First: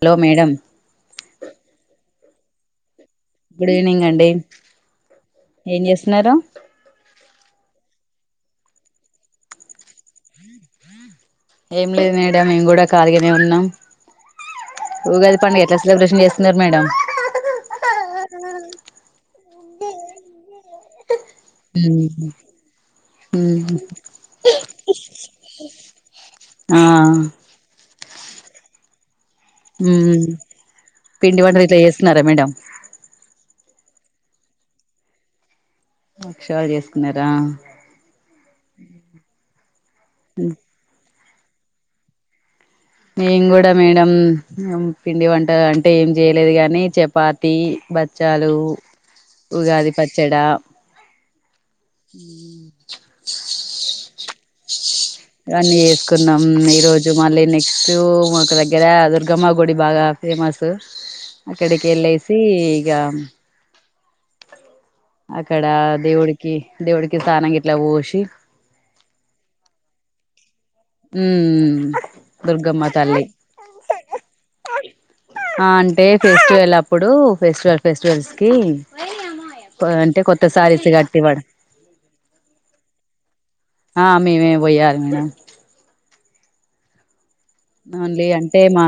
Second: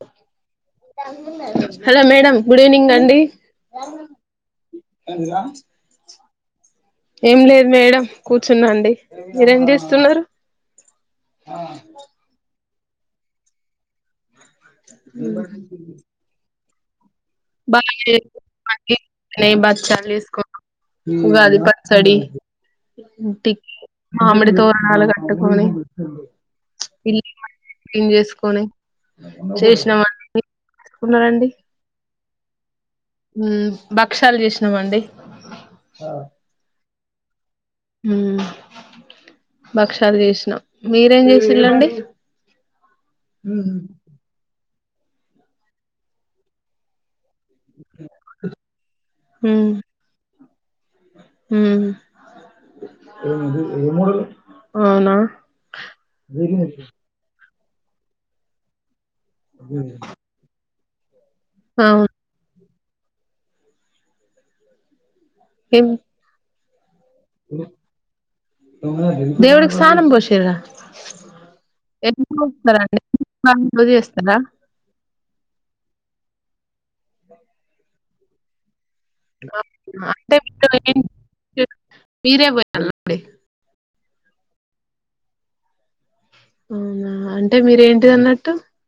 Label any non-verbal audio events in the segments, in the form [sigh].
Hello madam hello madam good evening అండి good evening అండి ఏం చేస్తున్నారు ఏం లేదు మేడం కూర్చున్నాండి మీరేం చేస్తున్నారు ఏం లేదు మేడం మేము కూడా కాలిగానే ఉన్నాం ఊగాది పండగ ఎట్లా సెలబ్రేషన్ చేస్తుకున్నారు మేడం [unintelligible] ఉగాది పచ్చడి ఉట్టి మామిడి తోరనాలు కట్టుకొని ఇల్లు ఆ మంచి క్లీన్ చేసుకొని చేసినాము అండి పిండి కున్నారండి వంటలు ఇట్లా చేస్తున్నారా మేడం భక్షాలు చేసినామండి బక్షాలు చేసుకున్నారా ఉ భక్షాలు చేసినా మీరేం చేసిళండి మేం కూడా మేడం ఉ పిండి వంట అంటే ఏం చేయలేదు గాని చెపా తి బచ్చాలు మ్ ఉగాది పచ్చడ మ్ అవునా ఇవన్నీ చేసుకున్నాం ఈ రోజు మళ్ళీ నెక్స్ట్ తూ మాకు దగ్గర దుర్గమ్మ గుడి బాగా ఫేమస్ అక్కడకి అవును ఎల్లేసి ఇగా అక్కడ ఏం దేవుడికి దేవుడికి తాన గిట్ల పోషి తానం పోషిద ఎందుకు దుర్గమ్మ తల్లి [inaudible] చేస్తారా ఆ అంటే ఫెస్టివల్ అప్పుడు ఫెస్టివల్ ఫెస్టివల్స్ కి అంటే కొత్త మీరు సారీస్ ఏం కట్టివాడు మీరే [unintelligible] ఆ మీమే పోయాలి మేడం అవునా అంటే మీరేంటిది ఓన్లీ అన్నట్టు అంటే మా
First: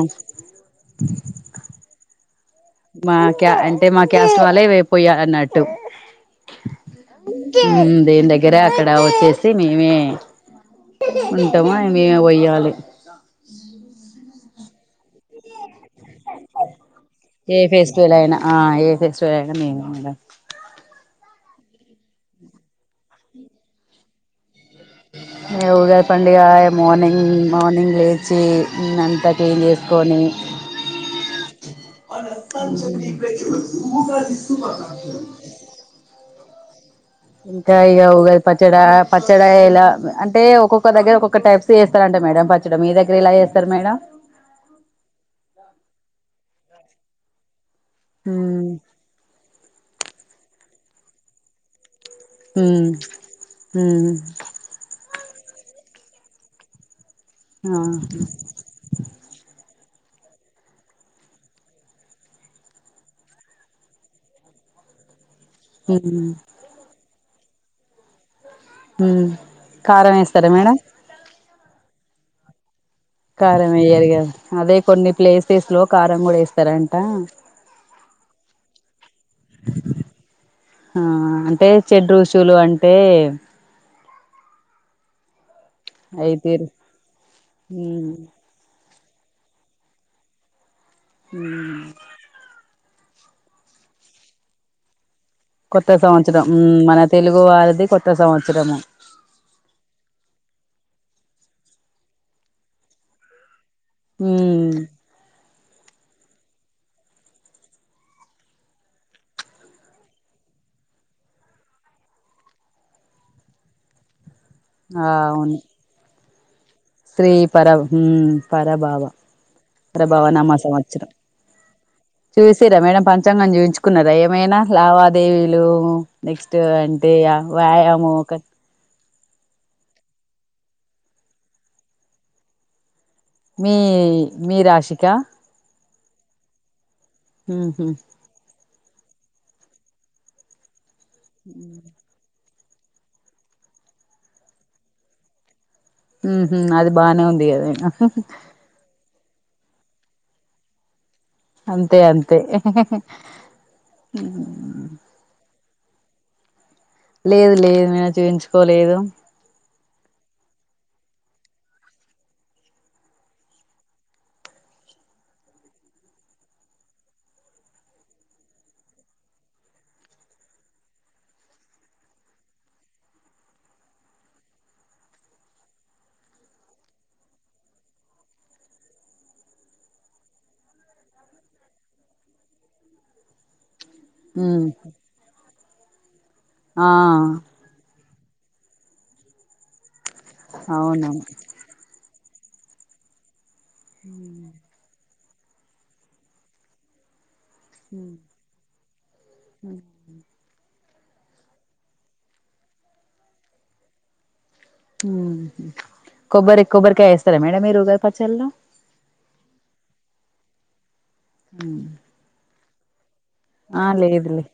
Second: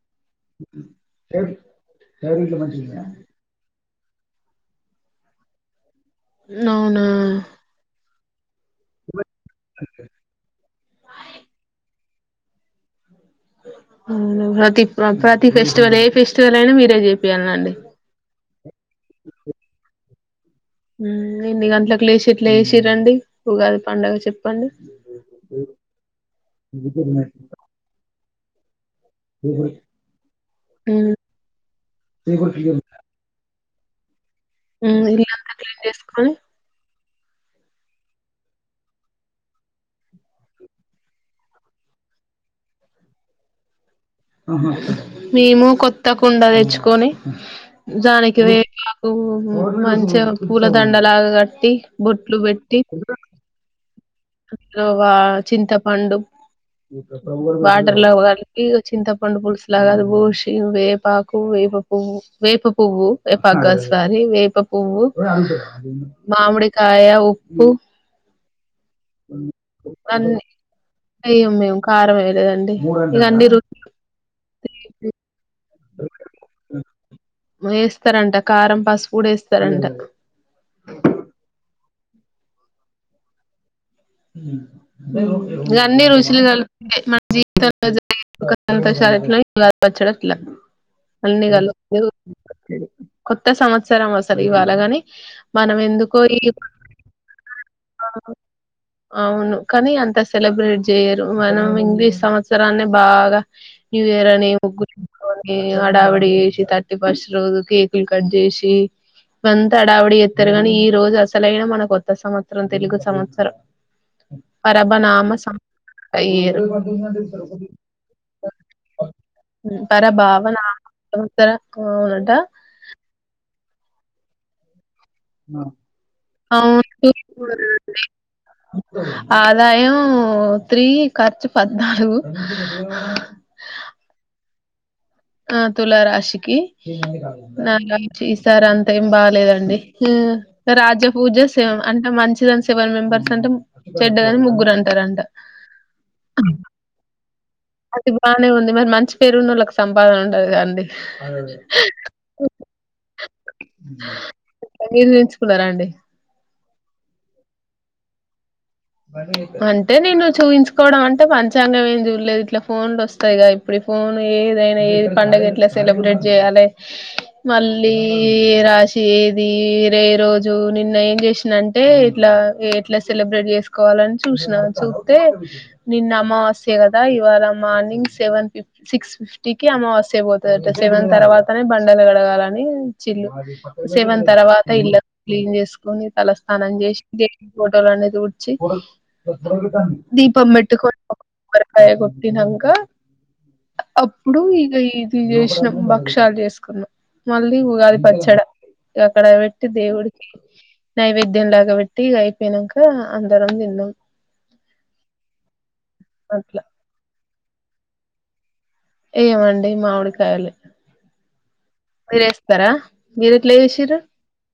మా క్యా అంటే మా క్యాస్ట్ వాళ్లే పోయాలి అన్నట్టు అవునా ఉ దేవుని దగ్గర అక్కడ వచ్చేసి మేమే ఉంటామ మేమే పోయాలి ఉ ప్రతి ప్రతి ఫెస్టివల్ ఏ ఫెస్టివల్ అయినా మీరే చే ఏ ఫెస్టివలైన ఆ ఏ ఫెస్టివలైన మేమే మేడమ్ ఉ ఎన్ని గంటలకి లేసి ఇట్ల చేసిరండి ఉగాది పండుగ చెప్ ఆ ఉగాది పండుగ మార్నింగ్ మార్నింగ్ లేచి [unintelligible] అంత క్లీన్ చేసుకొని హ్మ్, ఉ ఇల్లంతా క్లీన్ చేసుకోని ఇంకా ఇగ ఉగాది పచ్చడ పచ్చడ ఇలా అంటే ఒక్కొక్క దగ్గర ఒక్కొక్క టైప్స్ చేస్త మేడం పచ్చడి మీ దగ్గర ఎల చేస్తారు మేడం మేము కొత్త కుండ తెచ్చుకొని దానికి మ్మ్ వేపాకు మంచిగా పూలదండలాగా కట్టి బొట్లు పెట్టి మ్మ్ అ వా చింతపండు ఆ [unintelligible] కలిపి చింతపండు పులుసు ఇలాగ బూషి వేపాకు వేప పువ్వు వేప పువ్వు వేపాకు కాదు స్వారీ వేప పువ్వు మ్మ్ మామిడి కాయ ఉప్పు మ్మ్ కారం అన్నీ వేస్తారా మేడం అయ్యో మేము కారం వేయలేదండి ఇక అన్ని కారం రుచి వెయ్యారు కద అదే కొన్ని ప్లేసెస్ లో కారం కూడ వేస్తారంట వేస్తారంట కారం పసుపు కూడ వేస్తారంట ఆ అంటే చెడ్ ఋషులు అంటే [inaudible] అయితేరు ఉమ్ ఇట్లా పచ్చడట్ల అన్ని ఉమ్ కలుపుకొని కొత్త సంవత్సరం అసలు ఇవాళగాని కొత్త సంవత్సరం హ్మ్ మన తెలుగు వారిది కొత్త సంవత్సరము అవును కానీ అంత సెలబ్రేట్ చెయ్యరు మనం ఇంగ్లీష్ సంవత్సరాన్ని బాగ న్యూ ఇయర్ అని ఉమ్ ముగ్గులు [inaudible] హడావిడి చేసి థర్టీ ఫస్ట్ రోజు కేకులు కట్ చేసి అంత హడవిడి చేత్తరు కానీ ఈ రోజు అసలైనా మన కొత్త సంవత్సరం తెలుగు సంవత్సరం పరభనామ సం [unintelligible] స్త్రీ పర హ్మ్ పరభావ పరభావ ప్రభావనామ నామ సంవత్సరం సంవత్సర అవునట చూసిర మేడం పంచాంగం చూయించు కున్నర ఏమైన లావ దేవీలు నెక్స్ట్ అంటే అవును వ్యాయామం ఒక ఆదాయం త్రీ ఖర్చు పద్నాలుగు మీ మీ రాశిక ఆ తులారాశికి ఉహు ఈసారీ అ తేం బాలేదండి రాజపూజ సేవ అంత మంచి సెవెన్ మెంబర్స్ అంటే చెడ్డగని ముగ్గురు అంటారంట హు హు అది బానే ఉంది కదా అది బానే ఉంది మరి మంచి పేరున్నోళ్ళకి సంపాదన ఉండదు కదండి అంతే అంతే మీరు ఎంచుకున్నార అండి లేదు లేదు [unintelligible] అంటే నేను చూయించుకోవడం అంటే టే పంచాంగం ఏం చూడలేదు ఇట్లా ఫోన్లో వస్తాయిగా ఇప్పుడు ఫోన్ ఏదైనా ఏది పండగ ఎట్లా సెలబ్రేట్ చెయ్యాలి మళ్ళీ రాసి ఏది రే రోజు నిన్న ఏం చేసిందంటే ఇట్లా ఎట్లా సెలబ్రేట్ చేసుకో కోవాలని చూసినా చూత్తే నిన్న అమావాస్య కదా ఇవాళ మార్నింగ్ సెవెన్ ఫిఫ్టీ సిక్స్ ఫిఫ్టీకిి అమావాస్య పోతాదట సెవెన్ తర్వాతనే బండలు గడగాలని ఈచిళ్ళు సెవెన్ ఉమ్ తర్వాత ఇళ్ళ క్లీన్ చేసుకొని తలస్నానం ఆ చేసి దేవుడి ఫోటోలన్ని తుడిచి దీపం పెట్టుకొని అవును ఒక కొబ్బరికాయ కొట్టినంక అప్పుడు ఇగా ఇది చేసినాం భక్షాలు చేసుకున్నాం మళ్ళీ ఉగాది పచ్చడ అక్కడ పెట్టి దేవుడికి నైవేద్యం లాగా పెట్టి అయిపోయినాక అందరం తిన్నాం కొబ్బరి అట్లా కొబ్బరికాయ వేస్తారా మేడం మీరు ఉగాది పచ్చల్లో ఏయం అండి మామిడికాయలే మీరేస్తారా మీరు ఎట్లా ఆ చేసిర్రు లేదు లేదు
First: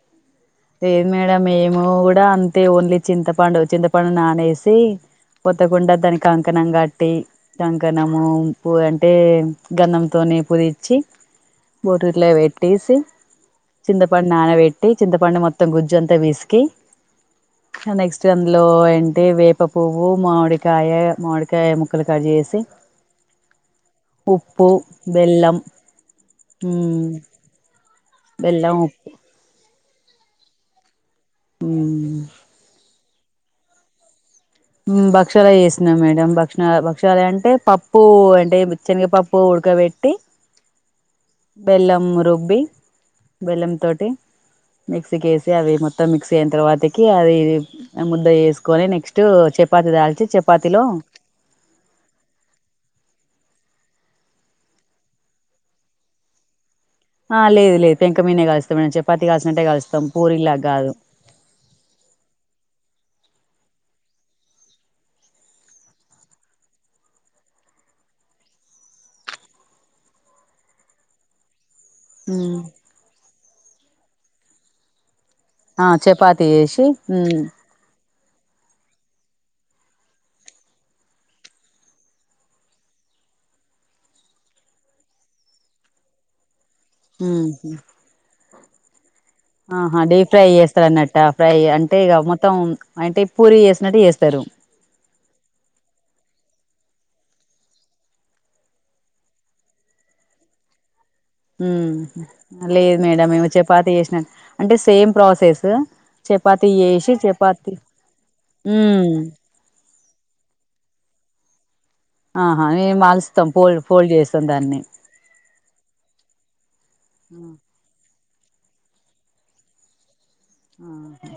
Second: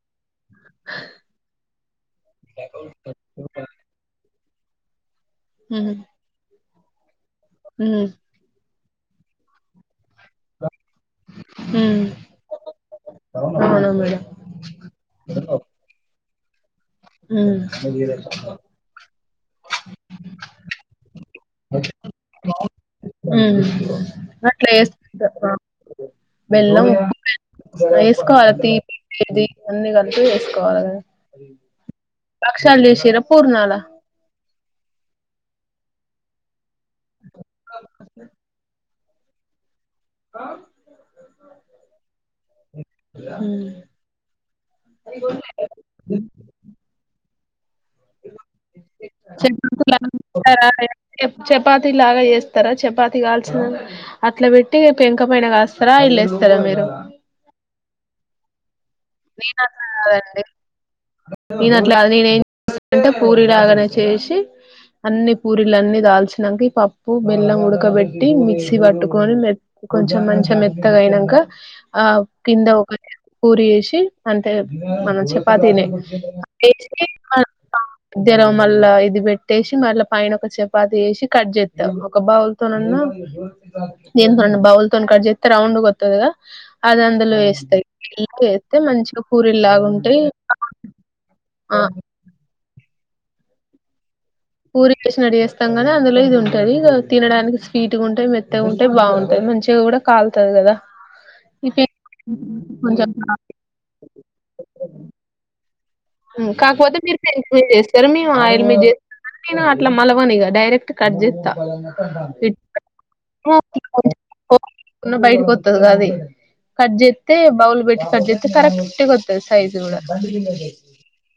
మేడం ఎయ్యము మేం కూడా అంతే ఓన్లీ చింతపండు చింతపండు నానేేసి సి కొత్త ఉహు కుండా దానికి కంకణం కట్టి ఉమ్ కంకణము పూ అంటే గంధంతోనే పుది చ్చి ఉమ్ బొట్టు ఇట్లపెట్టేసి అవునా మేడం చింతపండు నానబెట్టి చింతపండు మొత్తం గుజ్జు అంతా పిసికి ఉమ్ నెక్స్ట్ అందులో ఏంటివేప పువ్వు మామిడికాయ మామిడికా కాయ ముక్కలు కట్ చేేసి ఉమ్ ఉప్పు అట్లా బెల్లం చేసుకుంటారు బెల్లం ఉమ్ వేసుకోవాలి బెల్లం ఉప్పు తీపి అన్ని కలిపి వేసుకోవాలి బక్షల్‌ చెసిరా పూర్ణాల భక్షాల చేసిన మేడం భక్షణ భక్షాలు అంటే పప్పు అంటే శనగపప్పు ఉడకబెట్టి బెల్లం రుబ్బి బెల్లం తోటి మిక్సీకి వేసి అవి మొత్తం మిక్సీ అయిన తర్వాతకి అది ముద్దగా చెస్ చపాతి లా చపాతి లాగా చెస్తారా చపాతి కాల్చిన అట్లా పెట్టి పెంక పైన కాస్తారా ఆయిల్లు ఎస్తారా మీరు ఆ లేదు లేదు పెంక మీనేే కాలిస్తా చెప్పి మీరన్ననెను అట్ల కాదు నేనేం చేస్తానంటె పూరి లాగనే చేసి అన్ని పూరీలు అన్నిదాల్చినంక ఈ పప్పు బెల్లం ఉడకబెట్టి మిక్సీ పట్టుకొని మె కొంచెం మంచిగ మెత్తగా అయినంక ఆ కింద ఒకటి పూరి ఏసి అంతెమనం చెప్ పాతినే ఆ చపాతి చేసి ఉమ్ మద్యలోమళ్ళా ఇది పెట్టేసి మళ్ళ పైన ఒక చపాతి వేసి కట్ చేస్తాం ఒక బౌల్తోనన్న నేనుదాన్నిబౌల్. తోనికట్'జెతె రౌండ్ గొత్తది కదా అది అందులో ఉమ్ వేస్తా వేస్తే మంచిగ ఆహా డీప్ ఫ్రై చేస్తారు అన్నట్ట ఫ్రై ఆ అంటే ఇక మొత్తం అంటే పూరి చేేసినట్టు చేస్తారు పూరి చేసినట్టుచేస్తాం గదఅందులో ఇది ఉంటంది ఇదితినడానికి స్వీట్గా ఉంటయి మెత్తగా ఉంటయి. బావుంటయి మంచిగా కూడా కాల్తది కదా ఈ ఉ లేదు కొంచెం మేడం మెము చపాతి చేసినట్టే అంటే సేమ్ ప్రాసెస్ చపాతి కాకపోతే చేసి మీరు పెంకపైన చపాతి చేస్తారు మేము ఆయిల్‌మీద ఉమ్ చెస్త నేను అట్లా మలవనిగా డైరెక్ట్ కట్‌ చేస్తా ఆహా మేము మాల్స్తాం పోల్ పోల్డ్ చేస్తాం దాన్ని కట్‌ జెతే బౌల్ బెట్టి కట్జెతే కరక్ట్' గొతదిసైజ్ కూడా ఆహా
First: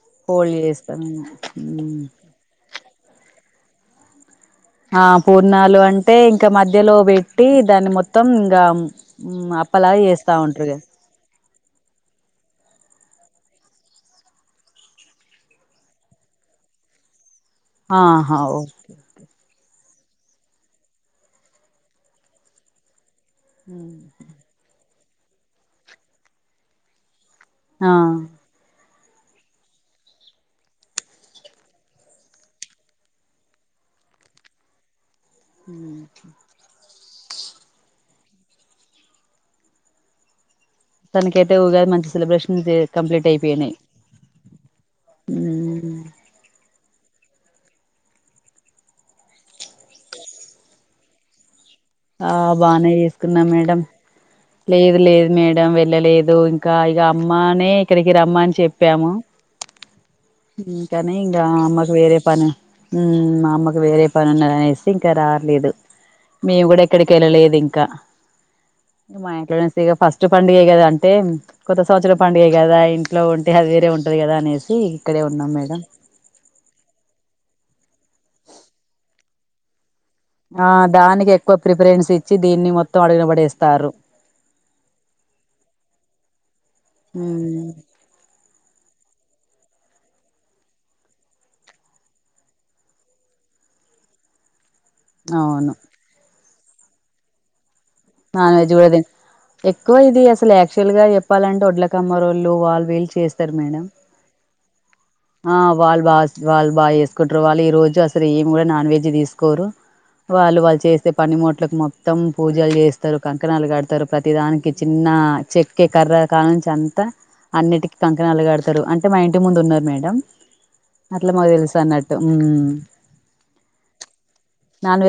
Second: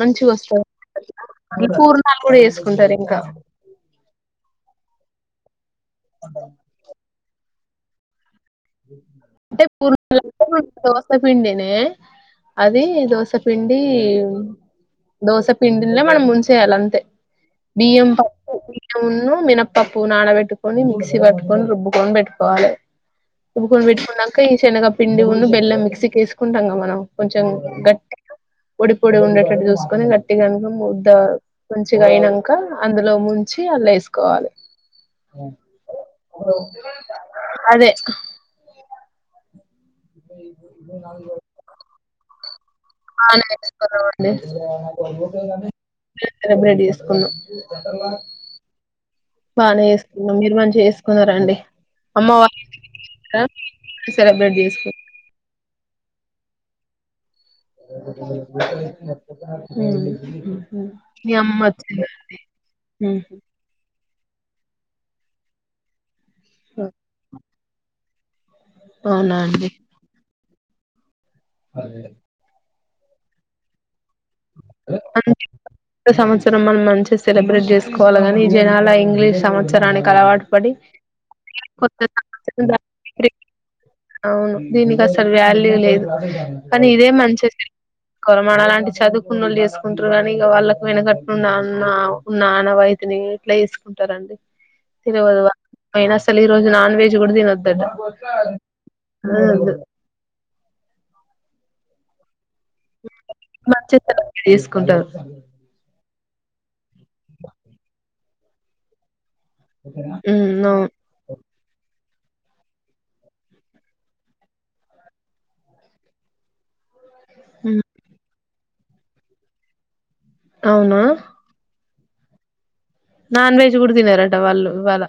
మంచిగా ఫోల్డ్ వస్తది చేస్తాం ఈ ఉమ్ పూర్ణాలు కూడా చెసుకొచ్చు దరింక ఆ పూర్ణాలు అంటే ఇంక మధ్యలో పెట్టి దాన్ని మొత్తం ఇంకా ఉమ్ అంటే అప్పలాగా చేస్తా [unintelligible] ఉంటారుగా దోసపిండినే అదీ దోస పిండి దోస పిండిల్నే మనం ముంచేయ్యాలంతె. బియ్యం ఆహా ఓకే పప్పుబియ్యం ఉన్నూ మినప పప్పు నాడబెట్టుకొని మిక్సీ పట్టుకొని రుబ్బుకొని బెట్టుకోవాలె. రుబ్బుకొని పెట్టుకున్నంక ఈ శనగ పిండి వున్ను బెల్లం మిక్సి కేసుకుంటంగా మనం. కొంచం ఆ గట్టిగ పొడి పొడిగుండేటట్టు జూసుకొని గట్టిగనుకొని ముద్ధా మంచిగ అయినంకా అందులో ముంచి లేసుకోవాలె. [unintelligible] అదే [inaudible] మొత్తానికైతే ఉగాది మంచి సెలబ్రేషన్ చే ఆ రెడీ చేస్కున్నామండి ఉమ్ రుబ్బి రెడీ చేస్ [unintelligible] బానే యేసుకున్నం మీరు మంచిగ యేస్కున్నరా అండి. అమ్మ ఆ వాళ్ళు బానే యేస్కున్నా ఇస్తారా మేడం. మీరే సెలబ్రేట్ చేసుకు లేదు లేదు మేడం వెళ్ళలేదూ ఇంకా ఇగ అమ్మానే ఇక్కడికి రమ్మని చెప్యాము ఉమ్ అందుకనే మీ ఇగ అమ్మ అమ్మకు వచ్చిందా వేరే పని అండి మ్మ్ మా అమ్మకు వేరే పనున్నదనేసి ఇంక రాట్లేదు మేము కూడా ఎక్కడికెళ్ళలేదు ఇంకా. మా అవునా ఇంట్లోనే అండి చేస్త ఇగ ఫస్ట్ పండుగ గదా అంటే కొత్త సంవత్సరం పండుగే గదా ఇంట్లో ఉంటే అది వేరే ఉం [unintelligible] కొత్త సంవత్సరం మరి మంచిగ సెలబ్రేట్ జేస్ [unintelligible] ఈ జనాల ఇంగ్లీష్ సంవత్సరానికి అలవాటు ఆ పడి దానికెక్కువ కొత్త ప్రిఫరెన్స్ ఇచ్చి దీన్ని సంవత్సరం మొత్తం అడుగునబడేస్తార్రు. అవును దీనికి అసలు వాల్యూ లేదు. కానీ ఇదే మంచిది [unintelligible] మనలాంటి చదువు ఉన్నోళ్లు జేసుకుంటరు గనీ ఇగ వాళ్ళకు ఎనకట్న్న అన్న ఉన్న ఆనవాయితినీ ఇట్ల యేసుకుంటారన్ తెలవదిగ అవును అయిన అస్సల్ ఈ రోజు నాన్ వెజ్ గూడ తినొద్ధట. [unintelligible] ఎక్కువ ఇది అసలు యాక్చువల్ గా యేప్పాలంటే ఒడ్లకమ్మరో వాళ్ళు వీళ్ళు చేస్తరు మేడం మంచిగా సెలబ్రేట్ చేసుకుంటారు ఆ వాళ్లు బాస్ వాళ్ళు బా యేసుకుంట్రు వాళ్లు ఈ రోజు అసలు ఏం కూడ నాన్ వెజ్ తీసు కోరు ఉమ్ వాళ్ళు అవును వాళ్ళు చేసే పని ముట్లకు మొత్తం పూజల్ చేస్ తరు కంకణాలు కడతారు ప్రతి దానికి చిన్నా చెక్కె కర్ర కాంచి అంతా ఉమ్ అన్నిటికి కంకణాలు కడతారు అంటే మా ఇంటి ముందు ఉన్నరు మేడం అవునా అట్ల మాకు తెలుసు అన్న [unintelligible] నాన్ వెజ్ గూడ తినరట వాళ్ళు ఇవ్వాళ.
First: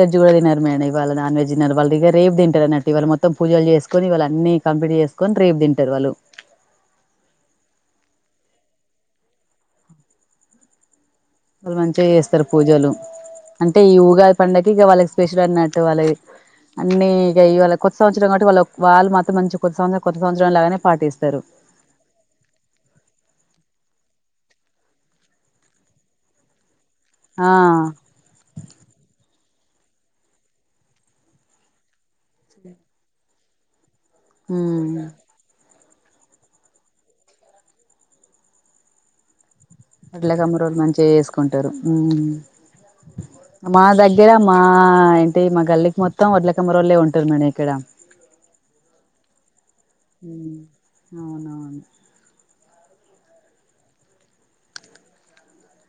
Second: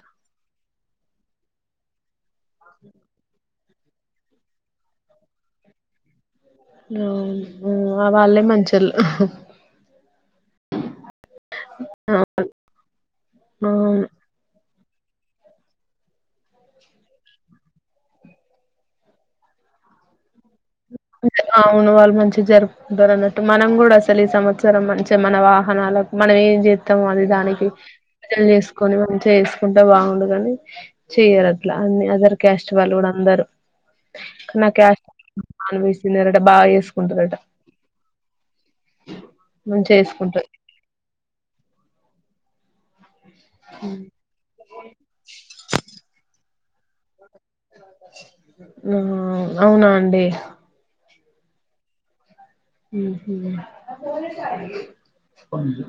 వాళ్లు నాన్ వెజ్ తినరు వాళ్లిగ రేప్ తింటరన్న ఇవాళ మొత్తం పూజలు చేసుకొని ఇవాళ అన్నీ కంప్లీట్ చేసుకొని రేపు తింటరు వాళ్ళు. ఆ ఆ వాళ్ళే మంచోళ్లు. వాళ్ళు మంచిగ యేస్తరు పూజలు అంటే ఈ అవును ఉగాది పండగ ఇగ వాళ్ళకి స్పెషల్ అన్నట్టు వాళ్ళది. అన్నీ ఇగ ఇవాళ కొత్త సంవత్సరం కాబట్టి వాళ్లు వాళ్ళు మాత్రం మంచి కొత్త సంవత్సర కొత్త సంవత్సరం లాగానే పాటిస్తారు అవును వాళ్ళు మంచిగ జరుపుకుంటారన్నట్టు మనం గూడ అసలు ఈ సంవత్సరం మంచిగ మన వాహనాలకు మనం ఏం జే [unintelligible] ఆ దానికి [unintelligible] చేస్కొని మంచిగ యేసుకు కుంటె బావుండుగని చెయ్యరట్లా అన్ని అదర్ క్యాస్ట్ వాళ్ళు గూడా అందరు. నా ఉమ్ క్యాస్ట్ నాన్ వెజ్ తినరట బా యేస్కుంటరట. వడ్లకామ్మ రోల్లు మంచిగా చేసుకుంటారు మా దగ్గర మా ఇంటి మా గల్లికి మొత్తం వడ్లకమ్మరొళ్లే ఉం ఉన అవునా అండి ఉమ్ అవునవును ఉహు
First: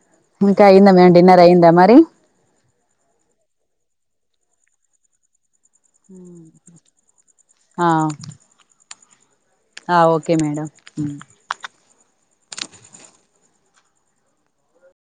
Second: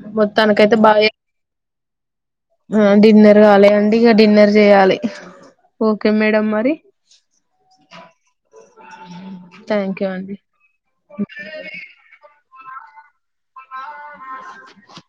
ఇంకా అయ్యిందా మ్యామ్ డిన్నర్ అయ్యందా మరి ఆ డిన్నర్ కాలే అండి ఇక డిన్నర్ చేయాలే ఓకే మేడం మరి ఆ ఆ థ్యాంక్ యూ అండి ఓకే మేడం ఉమ్ రావల్ల